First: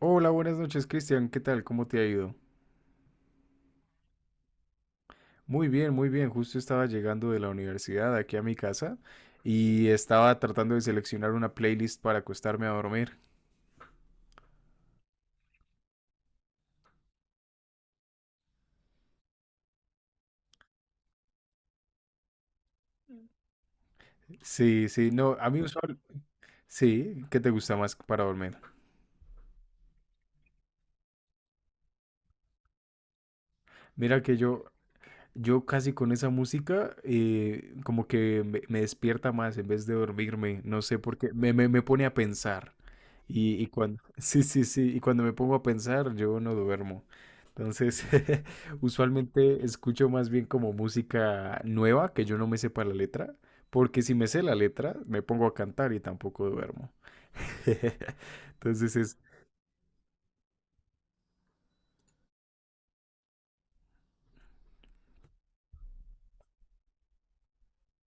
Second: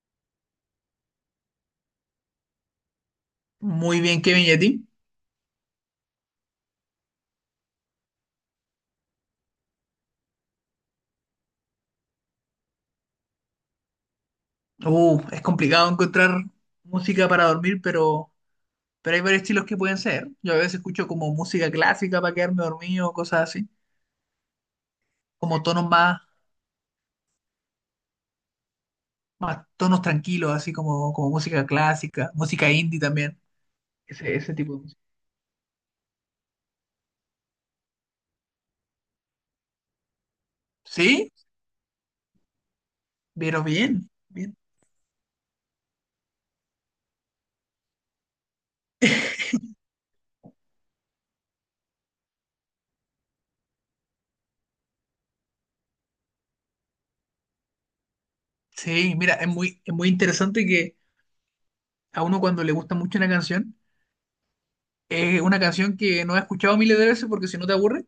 Hola, buenas noches, Cristian. ¿Qué tal? ¿Cómo te ha ido? Muy bien, Kevin, ¿y a ti? Muy bien, muy bien. Justo estaba llegando de la universidad aquí a mi casa y estaba tratando de seleccionar una playlist para acostarme a dormir. Es complicado encontrar música para dormir, pero, hay varios estilos que pueden ser. Yo a veces escucho como música clásica para quedarme dormido, cosas así, Sí, sí, no, a mí como tonos usual. más, Sí, ¿qué te gusta más para dormir? más tonos tranquilos, así como música clásica, música indie también, Mira ese, que ese yo, tipo de música. Yo casi con esa música como que me despierta más en vez de dormirme, no sé por Sí, qué, me pone a pensar. Y, pero y cuando, bien, sí, bien. sí, sí, y cuando me pongo a pensar, yo no duermo. Entonces, usualmente escucho más bien como música nueva, que yo no me sepa la letra, porque si me sé la letra, me pongo a cantar y tampoco duermo. Entonces Sí, es, mira, es muy interesante que a uno cuando le gusta mucho una canción, es una canción que no ha escuchado miles de veces porque si no te aburre,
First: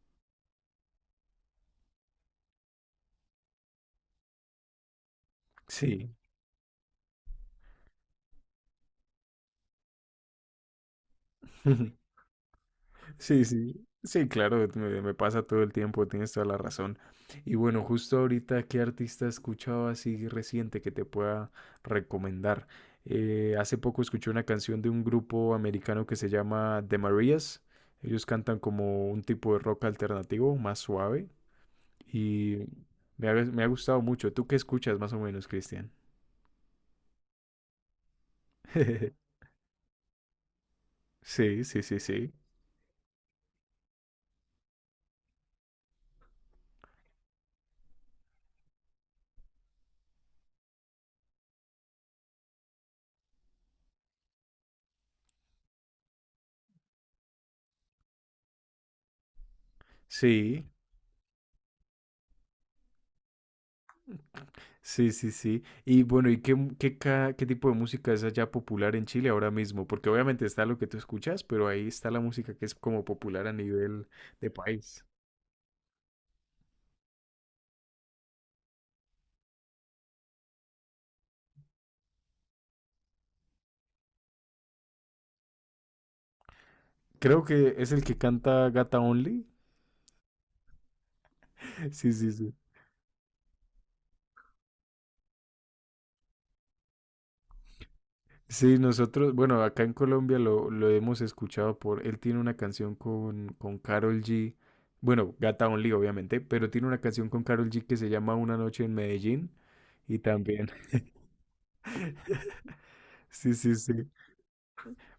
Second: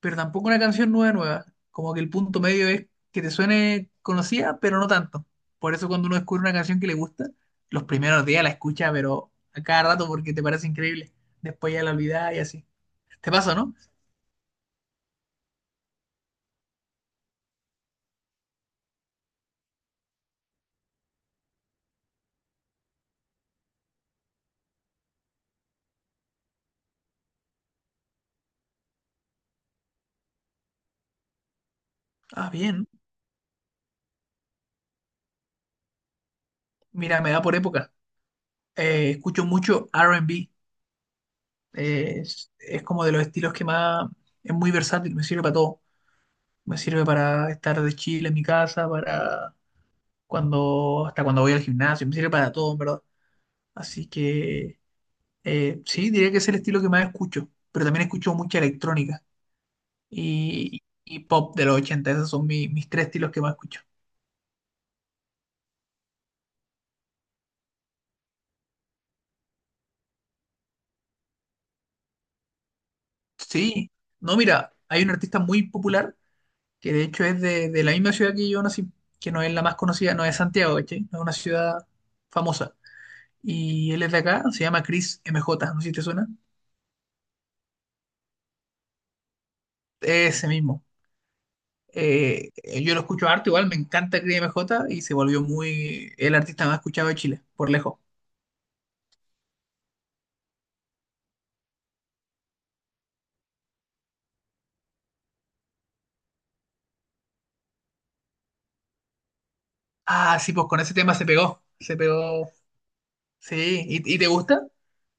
pero tampoco una canción nueva, nueva. Como que el punto medio es que te suene conocida, pero no tanto. Por eso cuando sí. uno descubre una canción que le gusta, los primeros días la escucha, pero a cada rato porque te parece increíble. Después ya la olvidás y así. ¿Te Sí, pasa, no? sí, sí, claro, me pasa todo el tiempo, tienes toda la razón. Y bueno, justo ahorita, ¿qué artista escuchaba así reciente que te pueda recomendar? Hace poco escuché una canción de un grupo americano que se llama The Marías. Ellos cantan como un tipo de rock alternativo, más suave, Ah, y bien. me ha gustado mucho. ¿Tú qué escuchas más o menos, Cristian? Mira, me da por época. Escucho mucho R&B. Sí, sí, sí, sí. Es como de los estilos que más... Es muy versátil, me sirve para todo. Me sirve para estar de chile en mi casa, para cuando... Hasta cuando voy al gimnasio, me sirve para todo, en verdad. Así que. Sí, diría que es el estilo que más escucho, pero también escucho mucha electrónica Sí, y pop de los 80. Esos son mis tres estilos que más escucho. sí, sí, sí. Y bueno, ¿y qué, mu- qué, ca- qué tipo de música es allá popular en Chile ahora mismo? Porque obviamente está lo que tú escuchas, pero ahí está la música que es como popular a Sí, nivel no, de mira, hay país. un artista muy popular que de hecho es de la misma ciudad que yo nací, que no es la más conocida, no es Santiago, ¿cachai? No es una ciudad famosa. Y él es de acá, se llama Chris M J. No sé si te suena. Creo que es el que canta Gata Only. Ese mismo. Sí, sí, Eh, sí. yo lo escucho harto, igual me encanta Chris M J. Y se volvió muy el artista más escuchado de Chile, por lejos. Sí, nosotros, bueno, acá en Colombia lo hemos escuchado por, él tiene una canción con Karol G, bueno, Gata Only obviamente, pero tiene una canción con Karol G que se llama Una noche en Medellín y Ah, sí, pues también, con ese tema se pegó. Se pegó. sí, sí, Sí. sí. ¿Y te gusta?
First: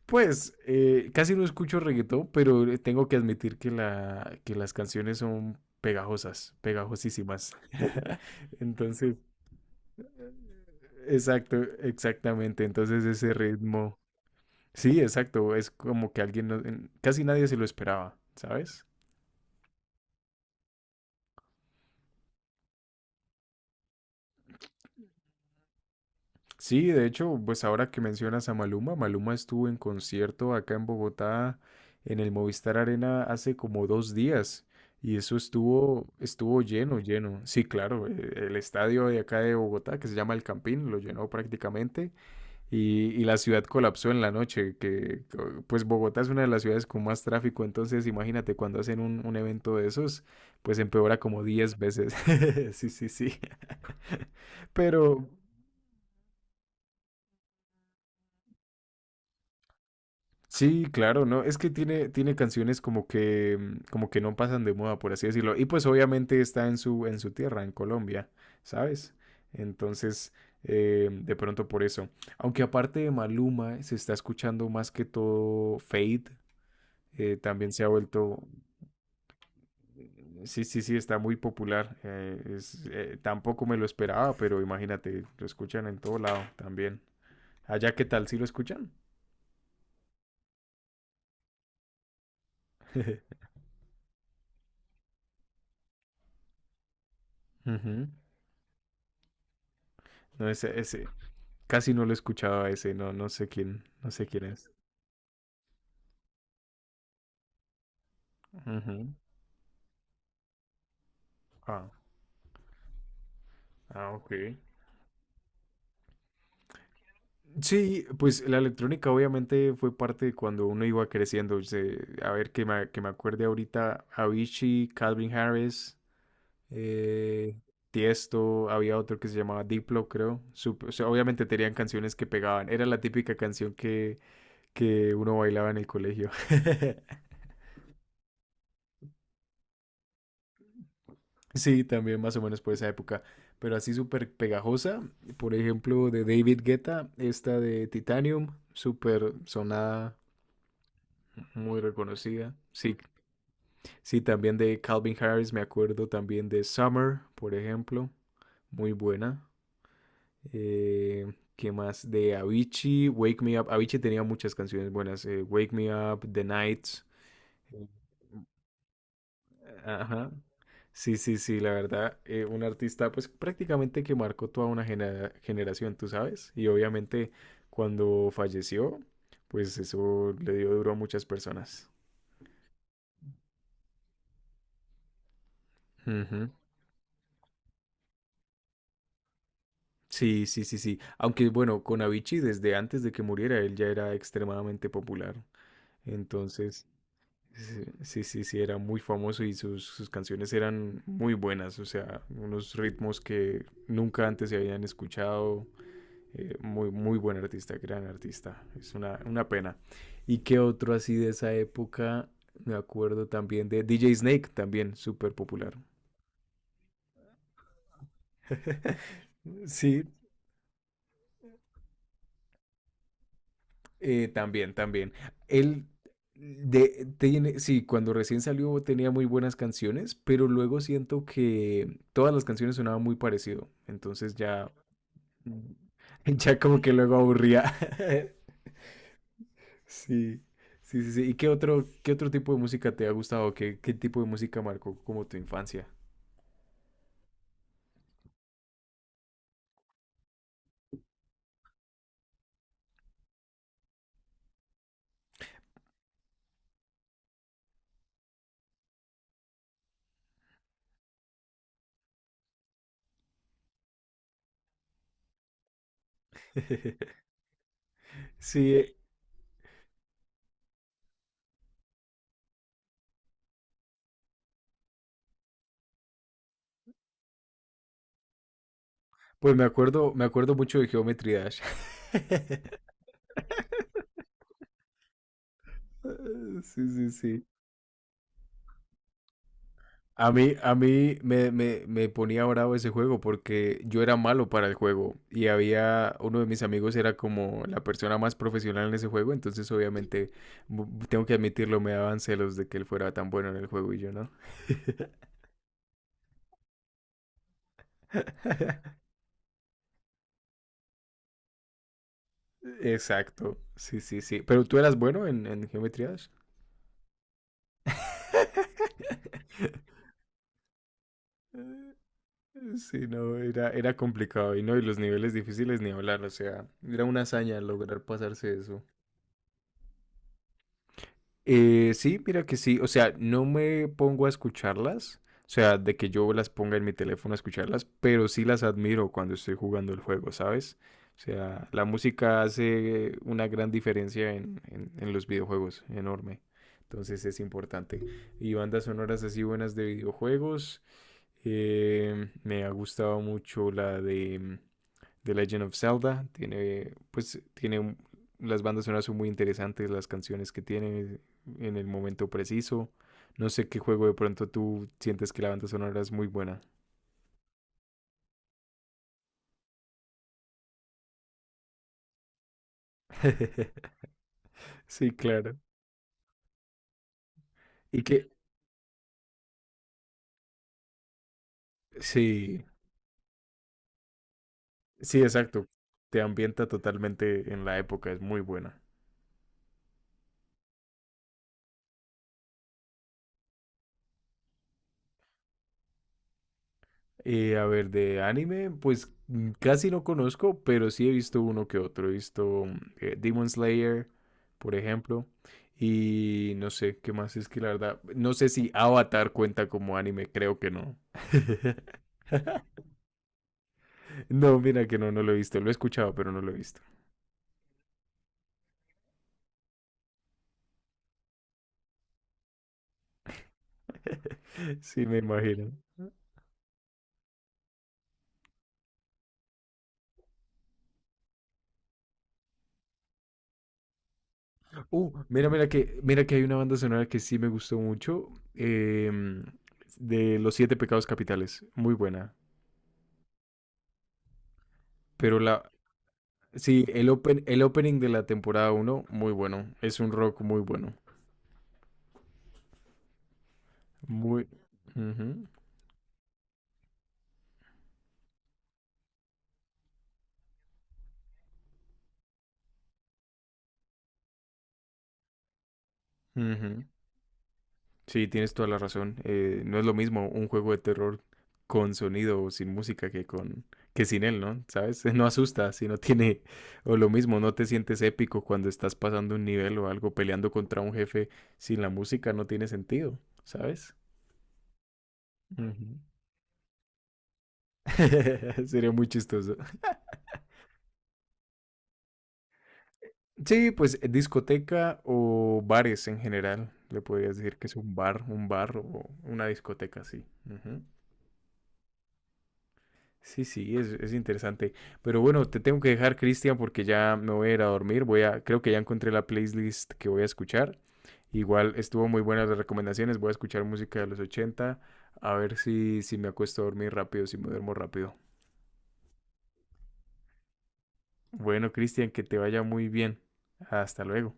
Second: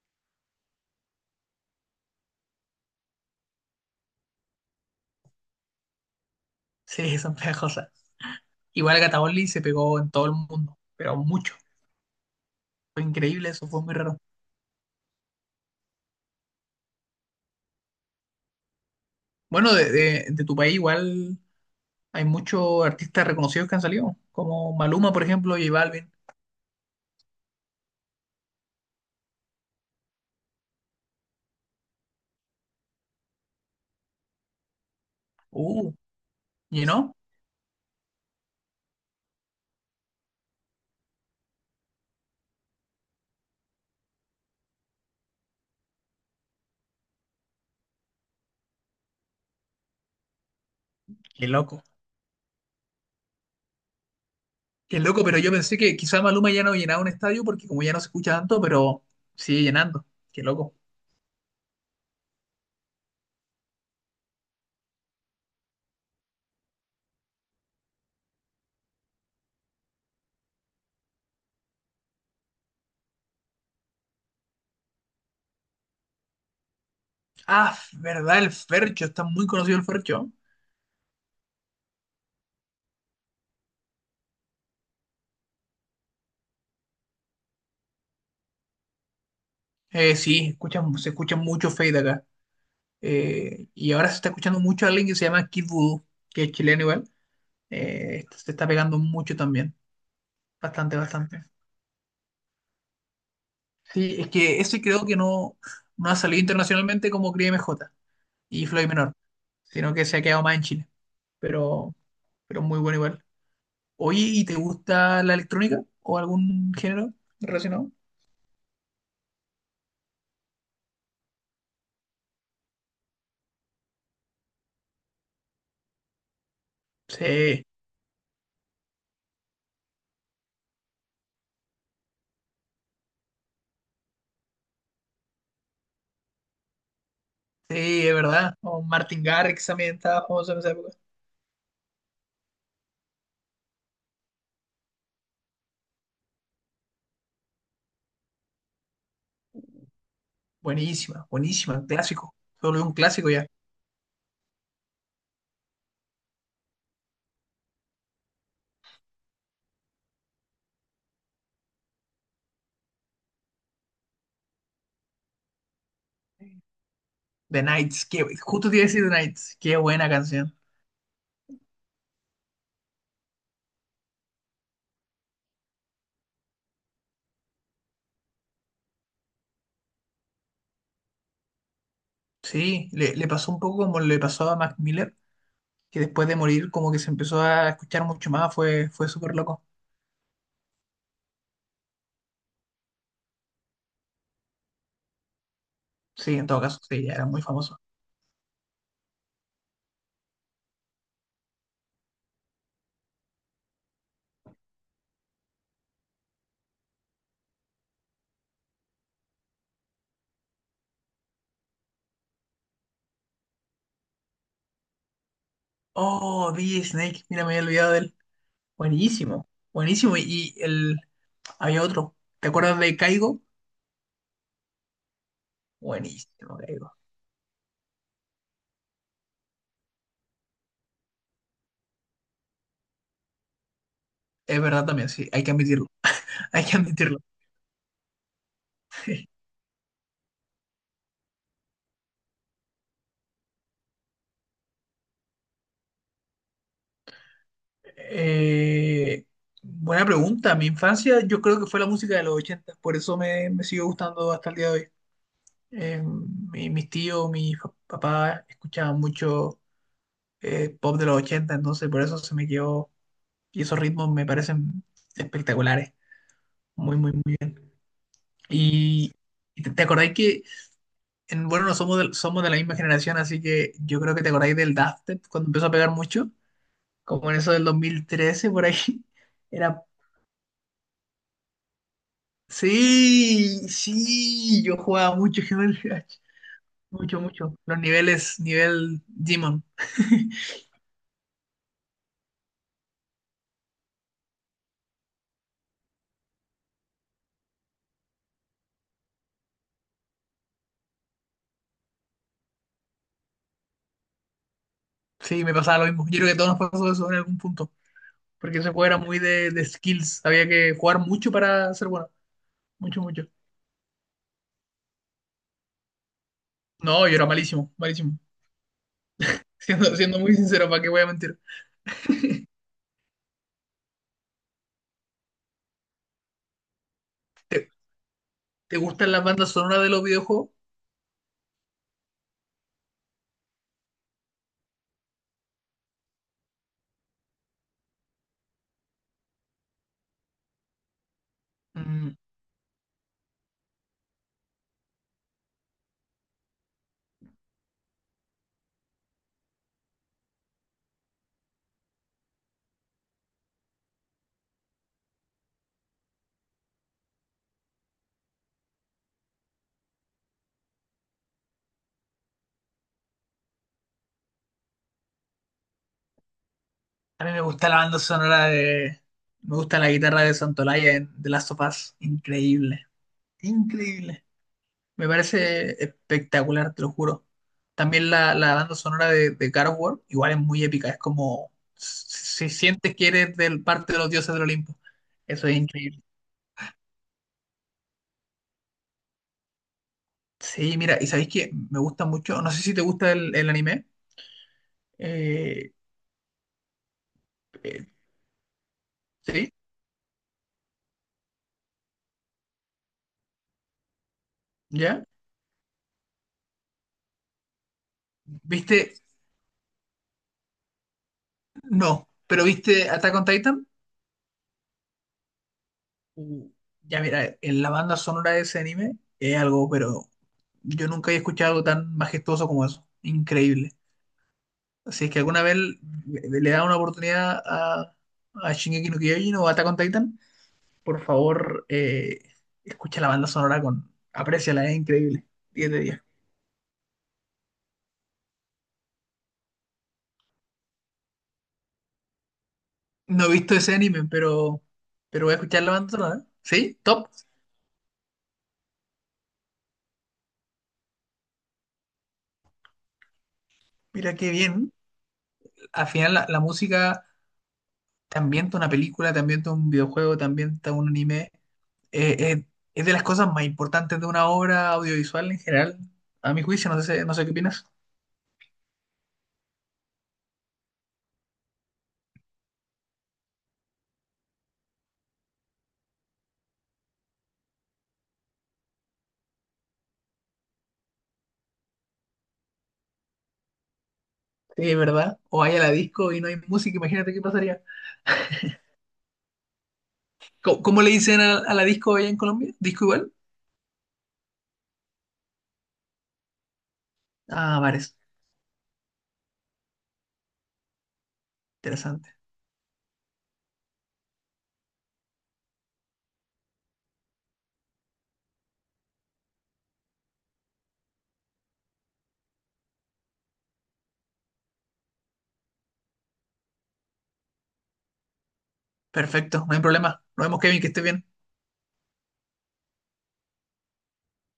Pues casi no escucho reggaetón, pero tengo que admitir que, que las canciones son pegajosas, Sí, son pegajosísimas. pegajosas. Igual Entonces, Catabolli se pegó en todo el mundo, pero mucho. exacto, exactamente. Fue Entonces ese increíble, eso fue muy ritmo, raro. sí, exacto, es como que alguien, casi nadie se lo esperaba, ¿sabes? Bueno, de tu país igual hay muchos artistas reconocidos que han salido, como Maluma, por ejemplo, J Balvin. Sí, de hecho, pues ahora que mencionas a Maluma, Maluma estuvo en concierto acá en Bogotá, en el Movistar Arena, hace como 2 días, y eso Uh, estuvo, estuvo lleno, ¿Llenó? lleno. Sí, claro, el estadio de acá de Bogotá, que se llama El Campín, lo llenó prácticamente, y la ciudad colapsó en la noche, que pues Bogotá es una de las ciudades con más tráfico, entonces imagínate cuando hacen un evento de esos, pues empeora como Qué 10 loco. veces. Sí, sí, sí. Qué loco, Pero, pero yo pensé que quizá Maluma ya no llenaba un estadio porque como ya no se escucha tanto, pero sigue llenando. Qué loco. sí, claro, ¿no? Es que tiene, tiene canciones como que, como que no pasan de moda, por así decirlo. Y pues obviamente está en su tierra, en Colombia, ¿sabes? Entonces, de pronto por eso. Aunque aparte de Maluma, se está escuchando más que todo Fade. También Ah, se ha verdad, vuelto, el Fercho, está muy conocido el Fercho. sí, sí, sí, está muy popular. Tampoco me lo esperaba, pero imagínate, lo escuchan en todo lado también. Allá, ¿qué tal? ¿Sí lo escuchan? Sí, se escucha mucho Fade acá. Y ahora se está escuchando mucho a alguien que se llama Kid Voodoo, que es chileno igual. Ujú. Esto se está pegando mucho también. No, ese, Bastante, ese, bastante. casi no lo escuchaba ese, no, no sé quién, no Sí, sé es quién que es. ese creo que no ha salido internacionalmente como Cris M J y Floyd Menor, Ujú. sino que se ha quedado más en Chile. Ah, Pero, muy bueno igual. ah, Oye, ok. ¿y te gusta la electrónica o algún género relacionado? Sí, pues la electrónica obviamente fue parte de cuando uno iba creciendo. A ver, que que me acuerde ahorita, Avicii, Calvin Harris, eh, Sí, Tiesto, había otro que se llamaba Diplo, creo. O sea, obviamente tenían canciones que pegaban. Era la típica canción que uno bailaba en el colegio. sí, es verdad. O Martin Garrix también estaba famoso en esa época. Sí, también más o menos por esa época, pero así súper pegajosa, por ejemplo, de David Guetta, esta de Titanium, súper sonada, Buenísima, muy buenísima, clásico. reconocida. Solo un Sí, clásico ya. sí, también de Calvin Harris, me acuerdo también de Summer, por ejemplo, muy buena. Eh, ¿Qué más? De Avicii, Wake Me Up. Avicii tenía muchas canciones buenas, Wake Me Up, The Nights. The eh, Knights, que justo te iba a decir, The Knights qué buena Ajá. canción. Sí, sí, sí, la verdad, un artista pues prácticamente que marcó toda una generación, tú sabes, y obviamente cuando falleció, pues eso le dio duro a muchas personas. Sí, le pasó un poco como le pasó a Mac Miller, que después de Ujú. morir como que se empezó a escuchar mucho más, fue súper loco. Sí, sí, sí, sí. Aunque bueno, con Avicii desde antes de que muriera él ya era extremadamente popular. Sí, en todo caso, Entonces, sí, ya era muy famoso. sí, sí, sí, sí, era muy famoso y sus canciones eran muy buenas, o sea, unos ritmos que nunca antes se habían escuchado. Muy, muy buen artista, gran artista. Es una pena. ¿Y qué otro así de esa época? Me acuerdo también de DJ Snake, también súper popular. Oh, DJ Snake, mira, me había olvidado de él. Buenísimo, Sí, buenísimo. Y había otro, ¿te acuerdas de Caigo? También, también. Él Buenísimo, Caigo. de, tiene, sí, cuando recién salió tenía muy buenas canciones, pero luego siento que todas las canciones sonaban muy parecido. Entonces Es ya, verdad también, sí, hay que admitirlo, ya hay que como que luego admitirlo. aburría. Sí, sí, sí, sí. ¿Y qué otro tipo de música te ha gustado? ¿Qué, qué tipo de música marcó como tu infancia? Eh, Buena pregunta. Mi infancia yo creo que fue la música de los 80, por eso me sigue gustando hasta el día de hoy. Mis tíos, papás escuchaban mucho pop de los 80, entonces por eso se me quedó y esos ritmos me parecen espectaculares. Muy, muy, muy. Sí, Y, y te acordáis que, bueno, no somos de, somos de la misma generación, así que yo creo que te acordáis del Daft Punk cuando empezó a pegar mucho, como en eso del 2013 por ahí. pues me Era. acuerdo, me acuerdo mucho de Geometry Dash. Sí, sí, yo jugaba mucho Human Clash, Sí, sí, mucho, sí. mucho. Los niveles, nivel Demon. A mí, a mí me, me, me ponía bravo ese juego porque yo era malo para el juego y había uno de mis amigos era como la persona más profesional en ese juego, entonces obviamente tengo que admitirlo, me daban celos de que él fuera tan bueno en el juego y yo no. Sí, me pasaba lo mismo. Yo creo que a todos nos pasó eso en algún punto, porque ese juego era muy de skills, había que jugar mucho para ser bueno, mucho, mucho. Exacto, sí, sí, sí. Pero tú eras bueno en Geometry Dash. No, yo era malísimo, malísimo. Siendo, siendo muy sincero, ¿para qué voy a mentir? Sí, no, era, era complicado y no, y los niveles difíciles ni hablar, o sea, era una hazaña ¿Te, lograr pasarse te eso. gustan las bandas sonoras de los videojuegos? Sí, mira que sí, o sea, no me pongo a escucharlas, o sea, de que yo las ponga en mi teléfono a escucharlas, pero sí las admiro cuando estoy jugando el juego, ¿sabes? O sea, la Mm, música hace una gran diferencia en los videojuegos, enorme. Entonces es importante. Y bandas sonoras así buenas de videojuegos. Me ha gustado mucho la de The Legend of Zelda. Tiene, pues, tiene las bandas sonoras son muy interesantes, las canciones que tiene en el momento preciso. No sé qué juego de pronto tú sientes que la banda sonora es muy buena. a mí me gusta la banda sonora de... Me gusta la guitarra de Santolaya en The Last of Us, increíble, increíble. Me Sí, claro. parece espectacular, te lo juro. Y También que, la banda sonora de God of War, igual es muy épica, es como si sí, sientes que eres del parte de los dioses del Olimpo. sí, Eso es exacto. increíble. Te ambienta totalmente en la época, es muy buena. Sí, mira, y sabéis que me gusta mucho, no sé si te gusta el anime. Eh, A eh, ver, de anime, pues ¿Sí? casi no conozco, pero sí he visto uno que otro. He visto Demon Slayer, por ¿Ya? ejemplo. Y no sé, ¿qué más es que la verdad? No sé si ¿Viste? Avatar cuenta como anime, creo que no. No, pero ¿viste Attack on Titan? No, mira que no, no lo he visto. Lo he escuchado, pero no Uh, lo he visto. ya mira, en la banda sonora de ese anime es algo, pero yo nunca he escuchado algo tan majestuoso como eso. Increíble. Sí, Si es me que alguna vez imagino. le da una oportunidad a Shingeki no Kyojin o Attack on Titan, por favor, escucha la banda sonora con... Apréciala, es increíble. Mira, mira diez de que, diez mira que hay una banda sonora que sí me gustó mucho. De Los Siete Pecados Capitales. Muy buena. No he visto ese anime, pero, voy a Pero escuchar la, la banda sonora. ¿Sí? sí, Top. el open, el opening de la temporada uno, muy bueno. Es un rock muy bueno. Mira qué Muy. bien. Ujú, Al final la música también ambienta una película, también ambienta un videojuego, también ambienta un anime. Eh, eh, es de las cosas más importantes de una obra audiovisual en general, a mi juicio. No ujú. sé, no sé qué opinas. Sí, tienes toda la razón. No es lo mismo un juego de terror con sonido o sin música que con que sin él, ¿no? ¿Sabes? No asusta si no tiene o lo mismo, no te sientes épico cuando estás pasando un nivel o algo peleando contra un jefe sin la música no tiene sentido, ¿sabes? Sí, ¿verdad? O vaya a la Ujú. disco y no hay música, imagínate qué pasaría. Sería muy chistoso. ¿Cómo le dicen a la disco allá en Colombia? ¿Disco igual? Sí, pues discoteca o bares en general. Le podrías decir Ah, que es bares. Un bar o una discoteca, sí. Ujú. Interesante. Sí, sí, es interesante. Pero bueno, te tengo que dejar, Cristian, porque ya me voy a ir a dormir. Voy a, creo que ya encontré la playlist que voy a escuchar. Igual estuvo muy buenas las recomendaciones. Voy a escuchar música de los 80. A ver si, si me acuesto a dormir rápido, si me duermo rápido. Perfecto, no hay problema. Nos vemos, Kevin, que esté bien. Bueno, Cristian, que te vaya muy bien. Hasta luego.